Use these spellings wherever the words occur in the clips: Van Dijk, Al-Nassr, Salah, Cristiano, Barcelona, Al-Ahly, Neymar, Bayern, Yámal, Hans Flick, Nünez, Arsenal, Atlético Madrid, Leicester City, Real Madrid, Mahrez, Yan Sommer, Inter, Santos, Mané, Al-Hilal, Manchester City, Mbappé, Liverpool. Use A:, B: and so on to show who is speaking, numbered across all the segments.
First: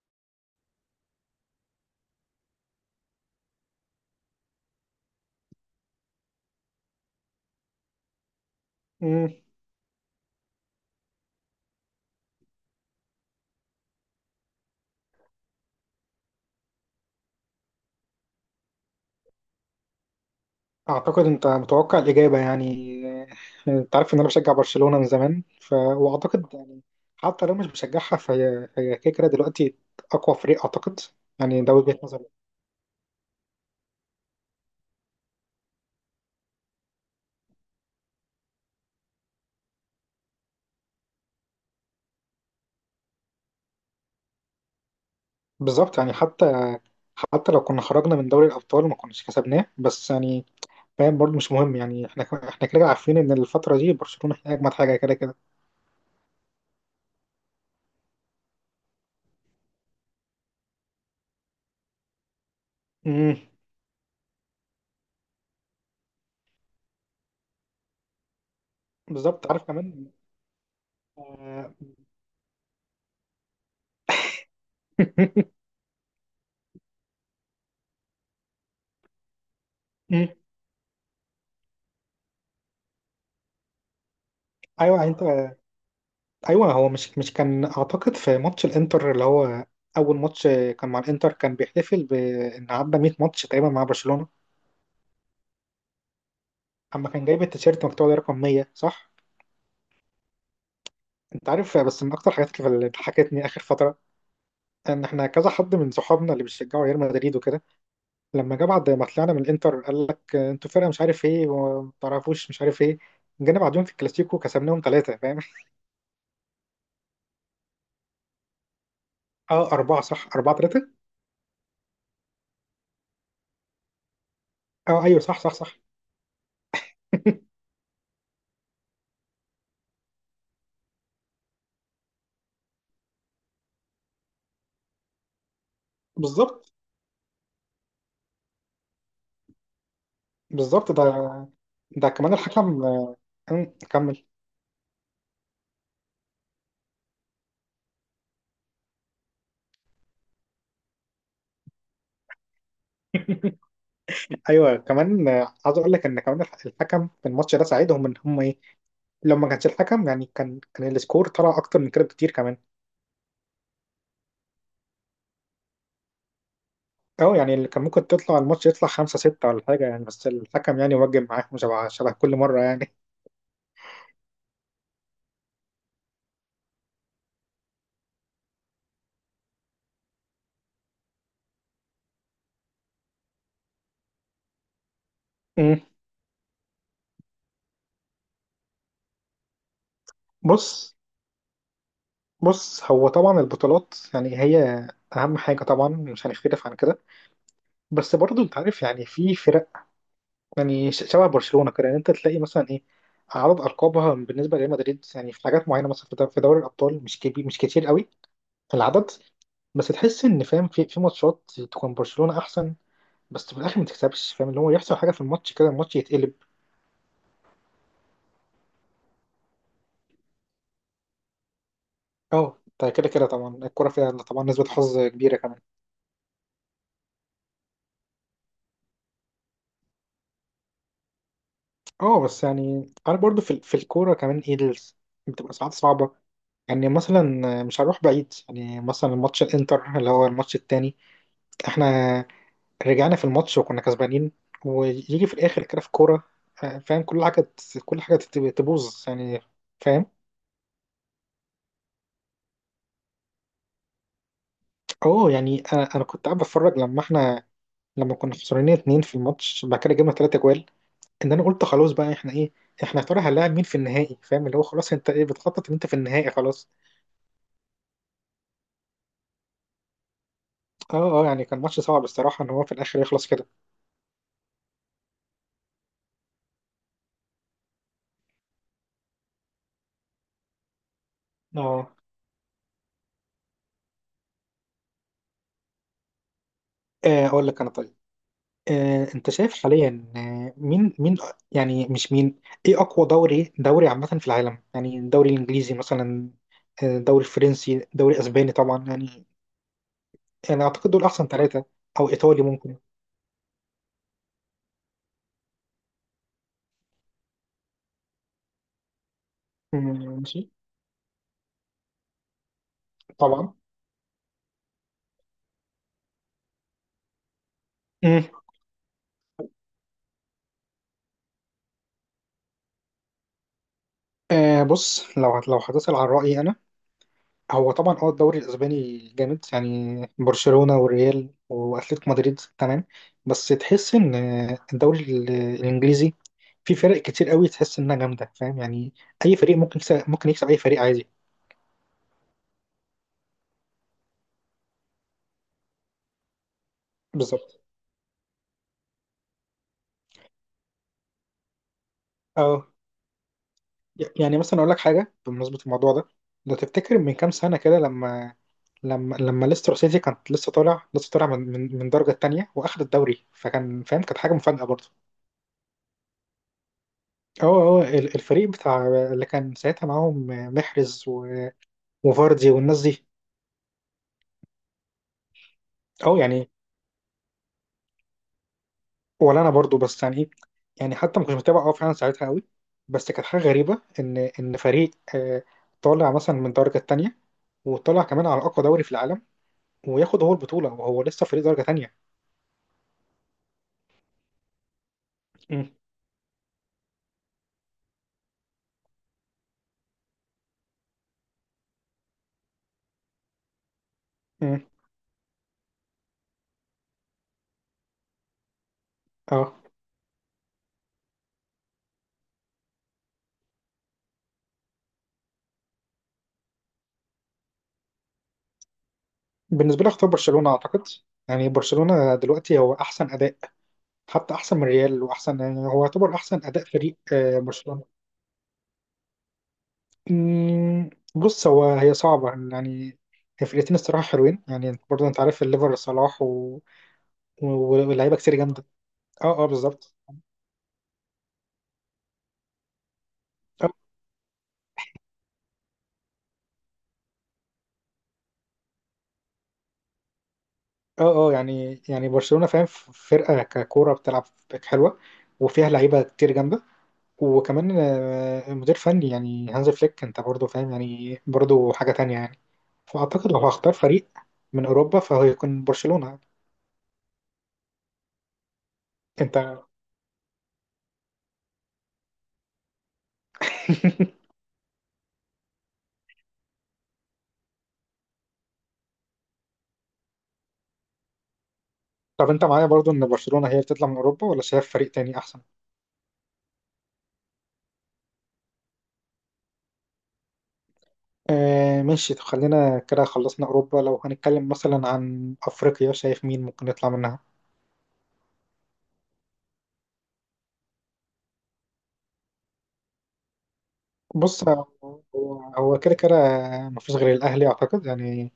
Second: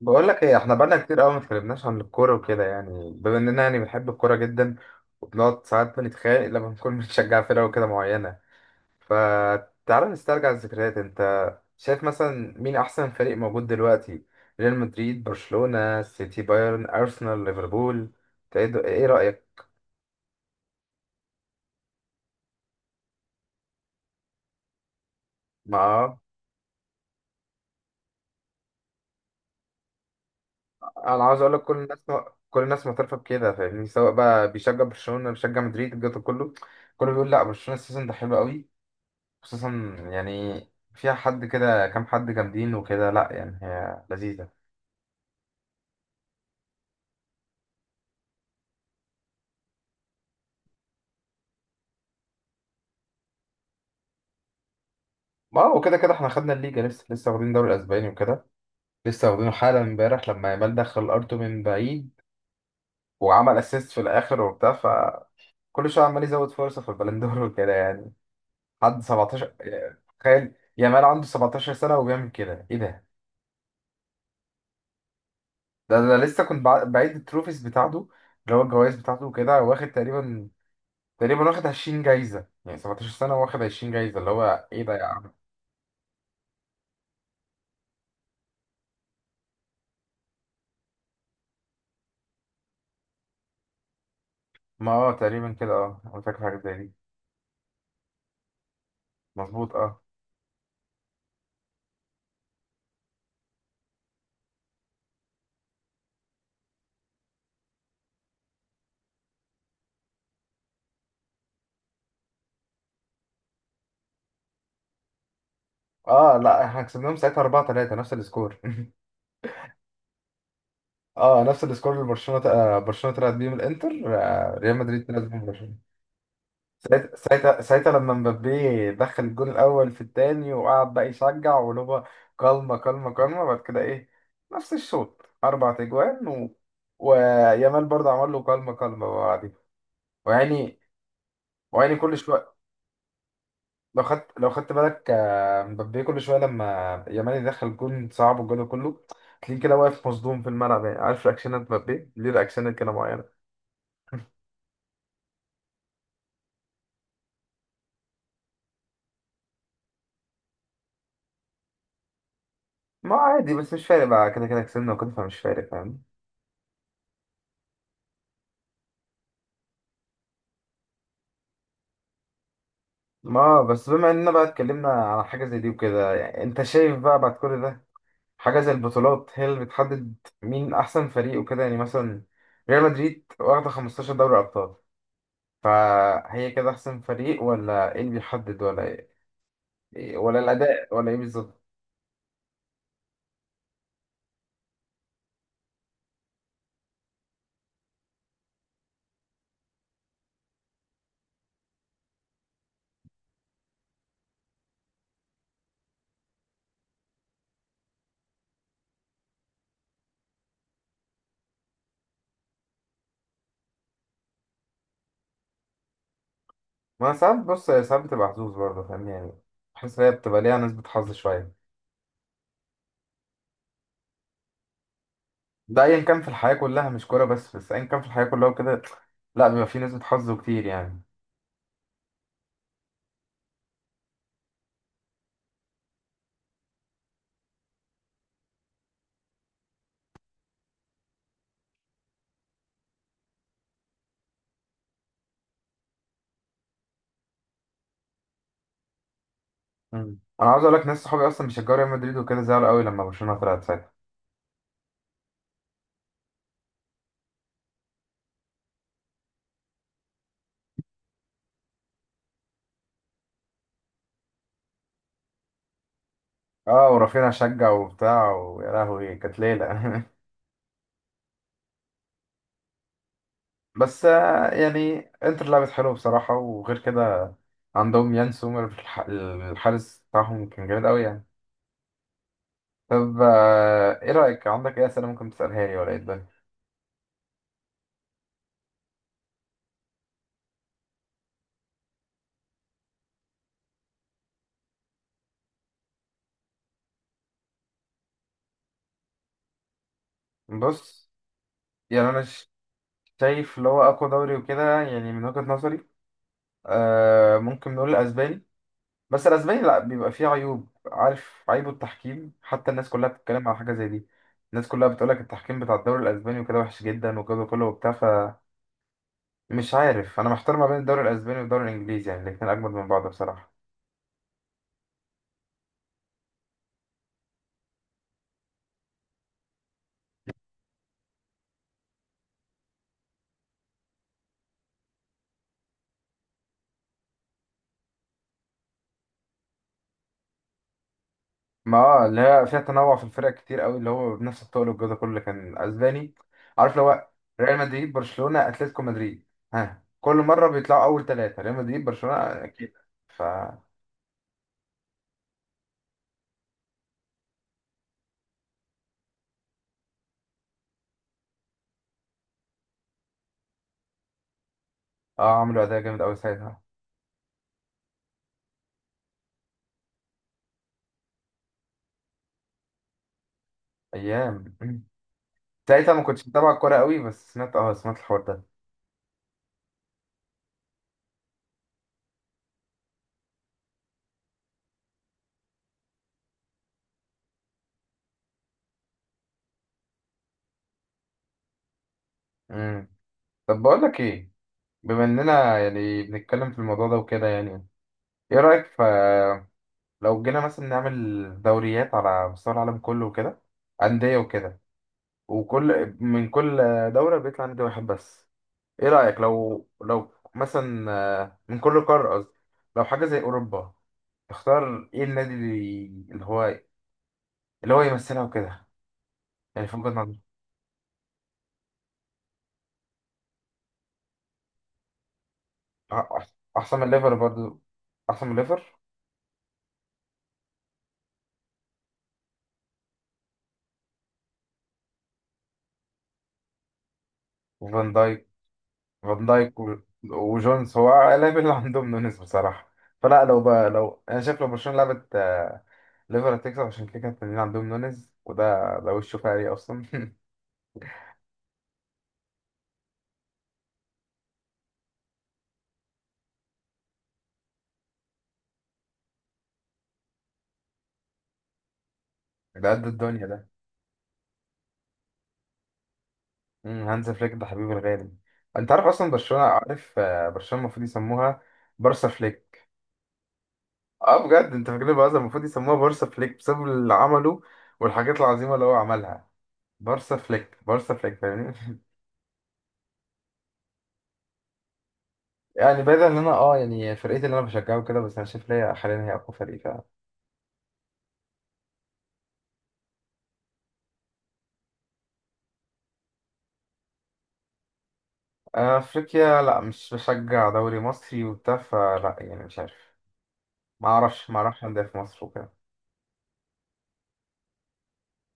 A: بقول لك ايه، احنا بقالنا كتير قوي ما اتكلمناش عن الكوره وكده. يعني بما اننا يعني بنحب الكوره جدا وبنقعد ساعات بنتخانق لما نكون بنشجع فرقه وكده معينه.
B: مم.
A: فتعالى نسترجع الذكريات. انت شايف مثلا مين احسن فريق موجود دلوقتي؟ ريال مدريد، برشلونه، سيتي، بايرن، ارسنال، ليفربول. ايه رايك؟
B: اعتقد انت متوقع الاجابه يعني. آه، انت عارف ان انا بشجع برشلونه من زمان
A: ما آه،
B: واعتقد يعني حتى لو مش بشجعها فهي كده كده دلوقتي اقوى فريق اعتقد.
A: انا عاوز اقول لك
B: يعني
A: كل
B: ده
A: الناس،
B: وجهه نظري.
A: كل الناس معترفه بكده، فاهمني؟ سواء بقى بيشجع برشلونه، بيشجع مدريد، الجو ده كله، كله بيقول لا، برشلونه السيزون ده حلو قوي. خصوصا يعني فيها حد كده، كام حد جامدين وكده. لا يعني هي لذيذة.
B: بالظبط يعني حتى لو كنا خرجنا من دوري الابطال ما كناش كسبناه بس يعني فاهم برضه مش مهم يعني احنا كده كده عارفين ان الفتره دي برشلونه هي اجمد حاجه كده كده.
A: ما هو كده كده احنا خدنا الليجا، لسه واخدين الدوري الاسباني وكده، لسه واخدينه حالا. امبارح لما يامال دخل ارتو من بعيد
B: مم.
A: وعمل اسيست في الاخر وبتاع، فكل شويه عمال يزود فرصه في البلندور وكده يعني. حد
B: بالظبط
A: 17،
B: عارف
A: يعني
B: كمان.
A: تخيل يامال عنده 17
B: آه،
A: سنه وبيعمل كده، ايه ده! ده انا لسه كنت بعيد التروفيز بتاعته، اللي هو الجوائز بتاعته وكده. واخد
B: مم.
A: تقريبا، تقريبا واخد 20 جايزه. يعني 17 سنه واخد 20 جايزه، اللي هو ايه
B: ايوه
A: ده يا
B: يعني انت.
A: عم!
B: ايوه هو مش كان اعتقد في ماتش الانتر اللي هو اول ماتش كان مع الانتر، كان بيحتفل بان عدى 100 ماتش تقريبا مع برشلونه.
A: ما اه تقريبا كده، اه انا فاكر حاجه زي دي.
B: اما كان جايب التيشيرت مكتوب عليه رقم 100، صح؟
A: مظبوط، اه.
B: انت عارف بس من اكتر الحاجات اللي ضحكتني اخر فتره ان احنا كذا حد من صحابنا اللي بيشجعوا ريال مدريد وكده لما جه بعد ما طلعنا من الانتر قال لك انتوا فرقه مش عارف ايه وما تعرفوش مش عارف ايه. جينا بعدهم في الكلاسيكو كسبناهم 3، فاهم؟
A: اه لا احنا كسبناهم ساعتها 4-3، نفس السكور
B: اه، اربعه، صح، 4-3.
A: اه نفس السكور اللي برشلونه ت- آه، برشلونه طلعت بيه من الانتر، ريال
B: اه
A: مدريد
B: ايوه،
A: طلعت بيه
B: صح
A: من
B: صح
A: برشلونه.
B: صح.
A: ساعت- ساعتها ساعتها لما مبابي دخل الجول الاول في الثاني وقعد بقى يشجع ولوبا، كلمه كلمه كلمه. بعد كده ايه، نفس الشوط اربع تجوان
B: بالظبط.
A: ويامال برضه عمل له كلمه كلمه بعدين ويعني
B: بالظبط. ده
A: ويعني
B: ده
A: كل
B: كمان
A: شويه.
B: الحكم.
A: لو
B: كمل.
A: خدت، لو خدت بالك مبابي كل شويه لما يامال يدخل جون صعب والجون كله، تلاقيه كده واقف مصدوم في الملعب. يعني عارف رياكشنات مبابي، ليه رياكشنات كده معينه.
B: ايوه كمان، عايز اقول لك ان كمان الحكم في الماتش ده ساعدهم ان هم ايه. لو ما كانش الحكم يعني كان السكور طلع اكتر من كده بكتير كمان.
A: ما هو عادي، بس مش فارق بقى، كده كده كسبنا وكده، فمش فارق فاهم؟
B: اه يعني اللي كان ممكن تطلع الماتش يطلع 5 6 ولا حاجه يعني بس الحكم يعني وجب معاهم شبه كل مره يعني.
A: ما بس بما اننا بقى اتكلمنا على حاجه زي دي وكده، يعني انت شايف بقى بعد كل ده حاجه زي البطولات هي اللي بتحدد مين احسن فريق وكده؟ يعني مثلا ريال مدريد واخده 15 دوري ابطال،
B: أم،
A: فهي كده احسن فريق؟ ولا ايه اللي بيحدد؟ ولا إيه، إيه، ولا الاداء
B: بص.
A: ولا ايه بالظبط؟
B: بص هو طبعا البطولات يعني هي اهم حاجه طبعا، مش هنختلف عن كده. بس برضه انت عارف يعني في فرق، يعني شبه برشلونة كده. يعني انت تلاقي مثلا ايه اعراض القابها بالنسبه لريال مدريد، يعني في حاجات معينه مثلا في دوري الابطال مش كبير، مش كتير قوي في العدد. بس تحس ان فاهم في ماتشات تكون برشلونه احسن، بس في الاخر ما تكسبش، فاهم؟ اللي هو يحصل حاجه في الماتش كده الماتش يتقلب.
A: ما أنا ساعات بص، هي ساعات بتبقى حظوظ برضه فاهمني. يعني بحس إن هي بتبقى ليها نسبة حظ شوية.
B: اه ده كده كده طبعا الكوره فيها طبعا نسبه حظ كبيره كمان.
A: ده أيا كان في الحياة كلها، مش كورة بس، بس أيا كان في الحياة كلها وكده، لا بيبقى فيه نسبة حظ كتير يعني.
B: اه بس يعني انا برضو في الكوره كمان ايه بتبقى ساعات صعبه. يعني مثلا مش هروح بعيد، يعني مثلا ماتش الانتر اللي هو الماتش التاني، احنا رجعنا في الماتش وكنا كسبانين ويجي في الاخر كده في كوره، فاهم كل كل تبوظ يعني. فاهم.
A: مم. أنا عاوز أقول لك ناس صحابي أصلا بيشجعوا ريال مدريد وكده، زعلوا قوي لما برشلونة طلعت ساعتها.
B: اه يعني انا كنت قاعد بتفرج لما احنا، لما كنا خسرانين 2 في الماتش بعد كده جبنا 3 جوال، ان انا قلت خلاص بقى احنا ايه، احنا يا ترى هنلاعب مين في النهائي؟ فاهم اللي هو خلاص انت ايه بتخطط ان انت في النهائي خلاص.
A: أه ورافينيا شجع وبتاع، ويا لهوي كانت ليلة
B: اه اه يعني كان ماتش صعب الصراحه ان هو في الاخر يخلص كده.
A: بس يعني انتر لعبت حلو بصراحة. وغير كده عندهم يان سومر، الحارس بتاعهم كان جامد قوي يعني.
B: اه،
A: طب ايه رأيك، عندك ايه أسئلة ممكن تسألها لي ولا ايه الدنيا؟
B: اقول لك انا طيب. انت شايف حاليا، مين؟ يعني مش مين، ايه اقوى دوري عامة في العالم، يعني الدوري الانجليزي مثلا، الدوري الفرنسي، دوري اسباني طبعا يعني. انا اعتقد دول
A: بص،
B: احسن ثلاثة.
A: يعني
B: او
A: انا
B: ايطالي
A: ش-
B: ممكن.
A: شايف اللي هو اقوى دوري وكده يعني، من وجهة نظري آه ممكن نقول الاسباني. بس الاسباني لا بيبقى
B: مم،
A: فيه
B: ماشي.
A: عيوب، عارف عيبه؟ التحكيم، حتى الناس كلها بتتكلم
B: طبعا.
A: على حاجة زي دي. الناس كلها بتقولك التحكيم بتاع الدوري الاسباني وكده وحش جدا وكده كله وبتاع.
B: مم.
A: فمش عارف، انا محتار ما بين الدوري الاسباني والدوري الانجليزي، يعني الاتنين اجمد من بعض بصراحة.
B: آه بص، لو هتسأل عن رأيي، هو طبعا اه الدوري الاسباني جامد يعني برشلونة والريال واتلتيكو مدريد تمام. بس تحس ان الدوري الانجليزي في فرق كتير قوي تحس انها جامده، فاهم يعني اي فريق ممكن يكسب، ممكن يكسب اي فريق عادي.
A: ما اه اللي هي فيها تنوع في الفرق كتير قوي، اللي هو بنفس الطول والجو ده كله. كان اسباني، عارف لو هو ريال
B: بالظبط.
A: مدريد، برشلونة، اتلتيكو مدريد، ها كل مرة بيطلعوا اول ثلاثة ريال مدريد برشلونة
B: اه
A: اكيد. ف
B: يعني مثلا اقول لك حاجه بمناسبه الموضوع ده، لو تفتكر من كام سنه كده لما، لما ليستر سيتي كانت لسه طالع من الدرجه الثانيه واخد الدوري، فكان فاهم كانت حاجه مفاجاه برضه.
A: اه عملوا اداء جامد قوي ساعتها.
B: هو الفريق بتاع اللي كان ساعتها معاهم محرز وفاردي والناس دي.
A: ايام ساعتها ما
B: اه
A: كنتش
B: يعني،
A: متابع الكورة قوي، بس سمعت، اه سمعت الحوار ده.
B: ولا انا برضو بس يعني ايه، يعني حتى ما كنتش متابع اه فعلا ساعتها قوي. بس كانت حاجه غريبه ان فريق طالع مثلا من درجه تانية وطلع كمان على اقوى دوري في العالم وياخد هو البطوله وهو لسه فريق درجه تانية.
A: امم. طب بقول لك ايه، بما اننا
B: امم.
A: يعني بنتكلم في الموضوع ده وكده يعني، ايه رأيك ف لو جينا مثلا نعمل دوريات على مستوى العالم كله وكده، أندية وكده،
B: امم.
A: وكل من كل دولة بيطلع نادي واحد بس. ايه رأيك
B: اه
A: لو مثلا من كل قارة قصدي، لو حاجة زي أوروبا، تختار ايه النادي اللي، اللي هو، اللي هو يمثلها وكده؟ يعني في
B: بالنسبه
A: وجهة
B: لي اختار
A: نظري
B: برشلونه اعتقد. يعني برشلونه دلوقتي هو احسن اداء، حتى احسن من ريال، واحسن يعني هو يعتبر
A: أح-
B: احسن اداء
A: أحسن من
B: فريق،
A: ليفر برضو،
B: برشلونه.
A: أحسن من ليفر.
B: مم، بص هو هي صعبة يعني، هي فرقتين الصراحة حلوين يعني انت برضه انت عارف الليفر صلاح
A: وفان
B: ولاعيبة
A: دايك،
B: كتير جامدة.
A: فان
B: اه اه
A: دايك و-
B: بالظبط.
A: وجونز، هو اللاعب اللي عندهم نونيز بصراحة. فلا لو بقى،
B: اه
A: لو أنا شايف لو برشلونة لعبت ليفر هتكسب، عشان كده كانت التنين عندهم نونيز، وده وشه فقري أصلا
B: اه، يعني برشلونة، فاهم فرقة ككورة بتلعب حلوة، وفيها لعيبة كتير جامدة، وكمان مدير فني يعني هانز فليك، انت برضه فاهم يعني برضه حاجة تانية يعني.
A: ده قد الدنيا
B: فأعتقد لو
A: ده.
B: هختار فريق من أوروبا فهو يكون برشلونة.
A: مم، هانز فليك ده حبيبي الغالي. انت عارف اصلا
B: انت
A: برشلونه، عارف برشلونه المفروض يسموها بارسا فليك. اه بجد، انت فاكرين بقى المفروض يسموها بارسا فليك بسبب اللي عمله والحاجات العظيمه اللي هو عملها. بارسا فليك، بارسا فليك، فاهمني
B: طب انت معايا برضه ان برشلونة هي بتطلع من أوروبا ولا شايف فريق تاني أحسن؟
A: يعني بعيد ان انا اه يعني فرقتي اللي انا بشجعه كده، بس انا شايف ليا حاليا هي اقوى فريق فعلا.
B: آه ماشي، طب خلينا كده خلصنا أوروبا. لو هنتكلم مثلا عن أفريقيا، شايف مين ممكن يطلع منها؟
A: افريقيا لا مش بشجع دوري مصري وبتاع، فلا يعني مش عارف. ما اعرفش ما
B: بص.
A: اعرفش انديه في مصر وكده.
B: هو كده كده مفيش غير الأهلي أعتقد يعني،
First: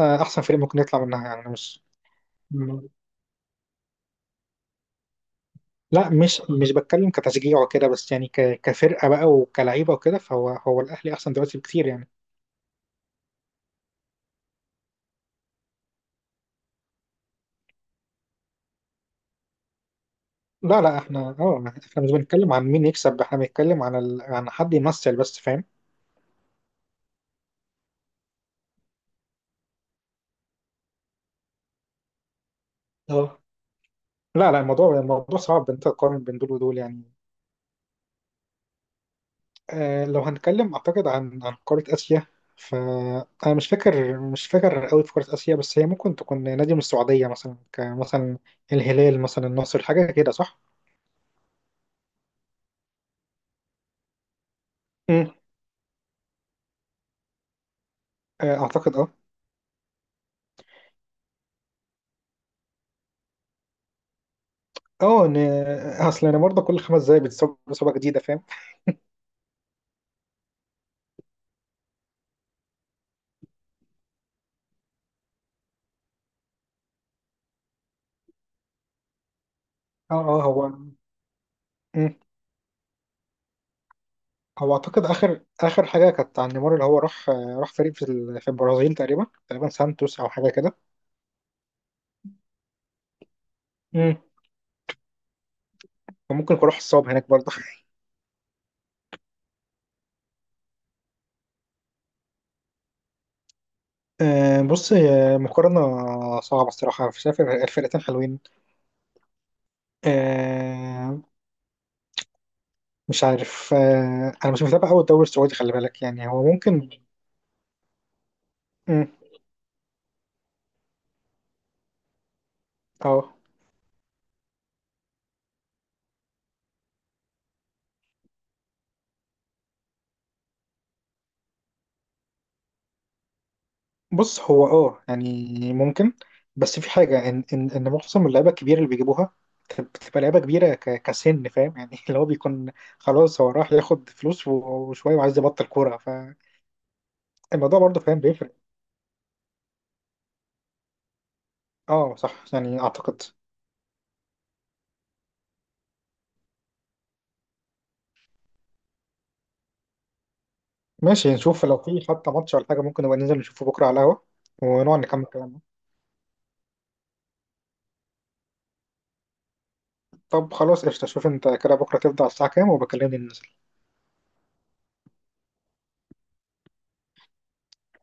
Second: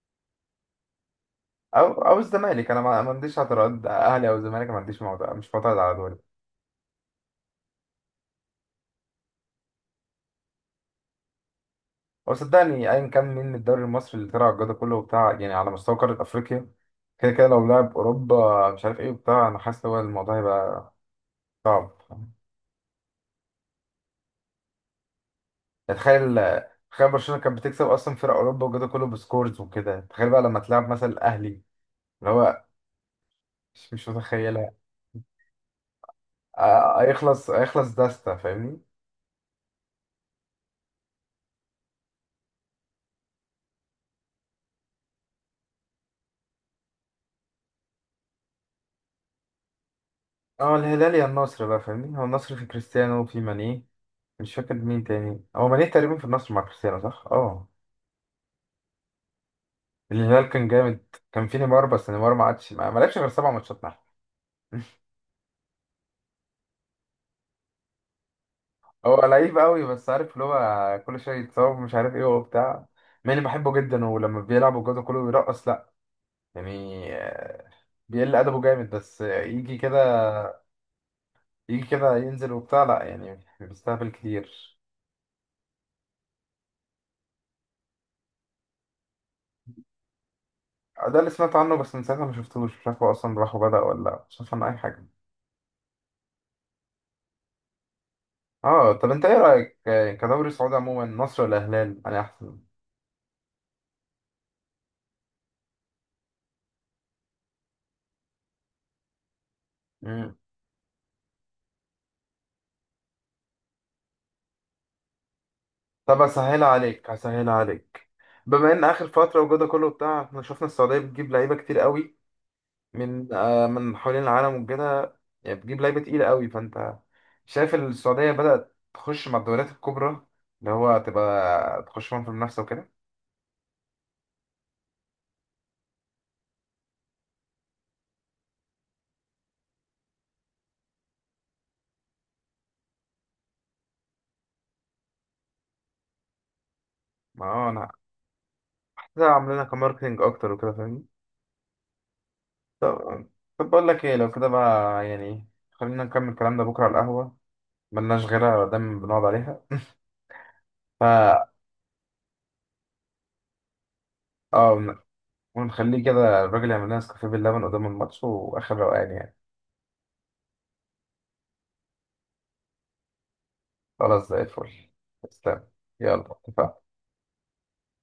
B: أحسن فريق ممكن يطلع منها يعني مش
A: او الزمالك، انا
B: م-
A: ما عنديش اعتراض، اهلي او الزمالك ما عنديش. معترض، مش معترض على
B: لا،
A: دول.
B: مش بتكلم كتشجيع وكده، بس يعني كفرقة بقى وكلعيبة وكده، فهو الأهلي أحسن دلوقتي بكتير يعني.
A: هو صدقني ايا كان مين من الدوري المصري اللي طلع الجدول كله وبتاع، يعني على مستوى قاره افريقيا كده كده، لو لعب اوروبا مش عارف ايه وبتاع، انا حاسس هو الموضوع
B: لا
A: هيبقى
B: لا احنا اه
A: صعب.
B: احنا مش بنتكلم عن مين يكسب، احنا بنتكلم عن عن حد يمثل بس، فاهم.
A: يعني تخيل، تخيل برشلونه كانت بتكسب اصلا فرق اوروبا والجدول كله بسكورز وكده، تخيل بقى لما تلعب مثلا الاهلي اللي هو،
B: اه
A: مش
B: لا لا
A: متخيلها.
B: الموضوع صعب إن انت تقارن بين دول ودول
A: آه،
B: يعني.
A: هيخلص هيخلص داستا فاهمني.
B: لو هنتكلم أعتقد عن قارة آسيا، فأنا مش فاكر قوي في قارة آسيا، بس هي ممكن تكون نادي من السعودية مثلا، كمثلا الهلال مثلا، النصر، حاجة كده، صح؟
A: اه الهلال يا النصر بقى، فاهمني؟ هو النصر في كريستيانو وفي ماني، مش فاكر مين
B: مم.
A: تاني، هو ماني تقريبا في النصر مع كريستيانو، صح اه.
B: أعتقد أه
A: الهلال كان جامد، كان في نيمار، بس نيمار ما عادش، ما لعبش غير 7 ماتشات معاه
B: أه إن أصل أنا برضه كل 5 دقايق بتصاب إصابة جديدة، فاهم؟
A: هو لعيب قوي، بس عارف اللي هو كل شويه يتصاب مش عارف ايه وبتاع. ماني بحبه جدا، ولما بيلعب الجو كله بيرقص، لا يعني بيقل ادبه جامد. بس يجي كده،
B: أه أه.
A: يجي
B: مم.
A: كده ينزل وبتاع، لا يعني بيستهبل
B: هو
A: كتير.
B: أعتقد آخر حاجة كانت عن نيمار اللي هو راح، راح فريق في البرازيل، تقريبا سانتوس أو حاجة كده.
A: ده اللي سمعت عنه، بس من ساعتها ما شفتوش، مش عارف هو اصلا راح وبدأ ولا
B: مم.
A: لا، مش عارف عنه اي حاجه.
B: فممكن يكون راح الصاب هناك برضه.
A: اه طب انت ايه رايك كدوري سعودي عموما، مصر ولا الهلال انا احسن؟
B: بص هي مقارنة صعبة الصراحة، شايف الفرقتين حلوين.
A: مم.
B: آه، مش عارف، أنا مش متابع أوي الدوري السعودي، خلي بالك
A: طب
B: يعني هو
A: هسهلها
B: ممكن.
A: عليك، هسهلها عليك. بما ان
B: مم،
A: اخر فتره وجوده كله بتاع، احنا شفنا السعوديه بتجيب لعيبه كتير قوي من
B: اه
A: من حوالين العالم وكده. يعني بتجيب لعيبه تقيله قوي. فانت شايف السعوديه بدات تخش مع الدوريات الكبرى، اللي هو تبقى تخش معاهم في المنافسه وكده؟
B: بص هو يعني ممكن، بس في حاجة إن إن معظم اللعيبة الكبيرة اللي بيجيبوها بتبقى لعيبة كبيرة كسن، فاهم يعني اللي هو بيكون خلاص هو راح ياخد فلوس وشوية وعايز يبطل كورة، فالموضوع
A: ما هو انا
B: برضه فاهم بيفرق.
A: كده عاملينها كماركتنج اكتر وكده، فاهمني.
B: اه صح يعني أعتقد.
A: طب طب بقول لك ايه، لو كده بقى يعني خلينا نكمل كلامنا بكره على القهوه. ملناش غيرها، دايما بنقعد عليها.
B: ماشي،
A: فا
B: نشوف لو في حتى ماتش ولا حاجة ممكن نبقى ننزل نشوفه بكرة على القهوة
A: اه
B: ونقعد نكمل كلامنا.
A: ونخليه كده، الراجل يعمل لنا نسكافيه باللبن قدام الماتش واخر روقان يعني.
B: طب خلاص قشطة، شوف انت كده بكرة تبدأ على الساعة كام وبكلمني ننزل.
A: خلاص زي الفل. تسلم. يلا اتفقنا.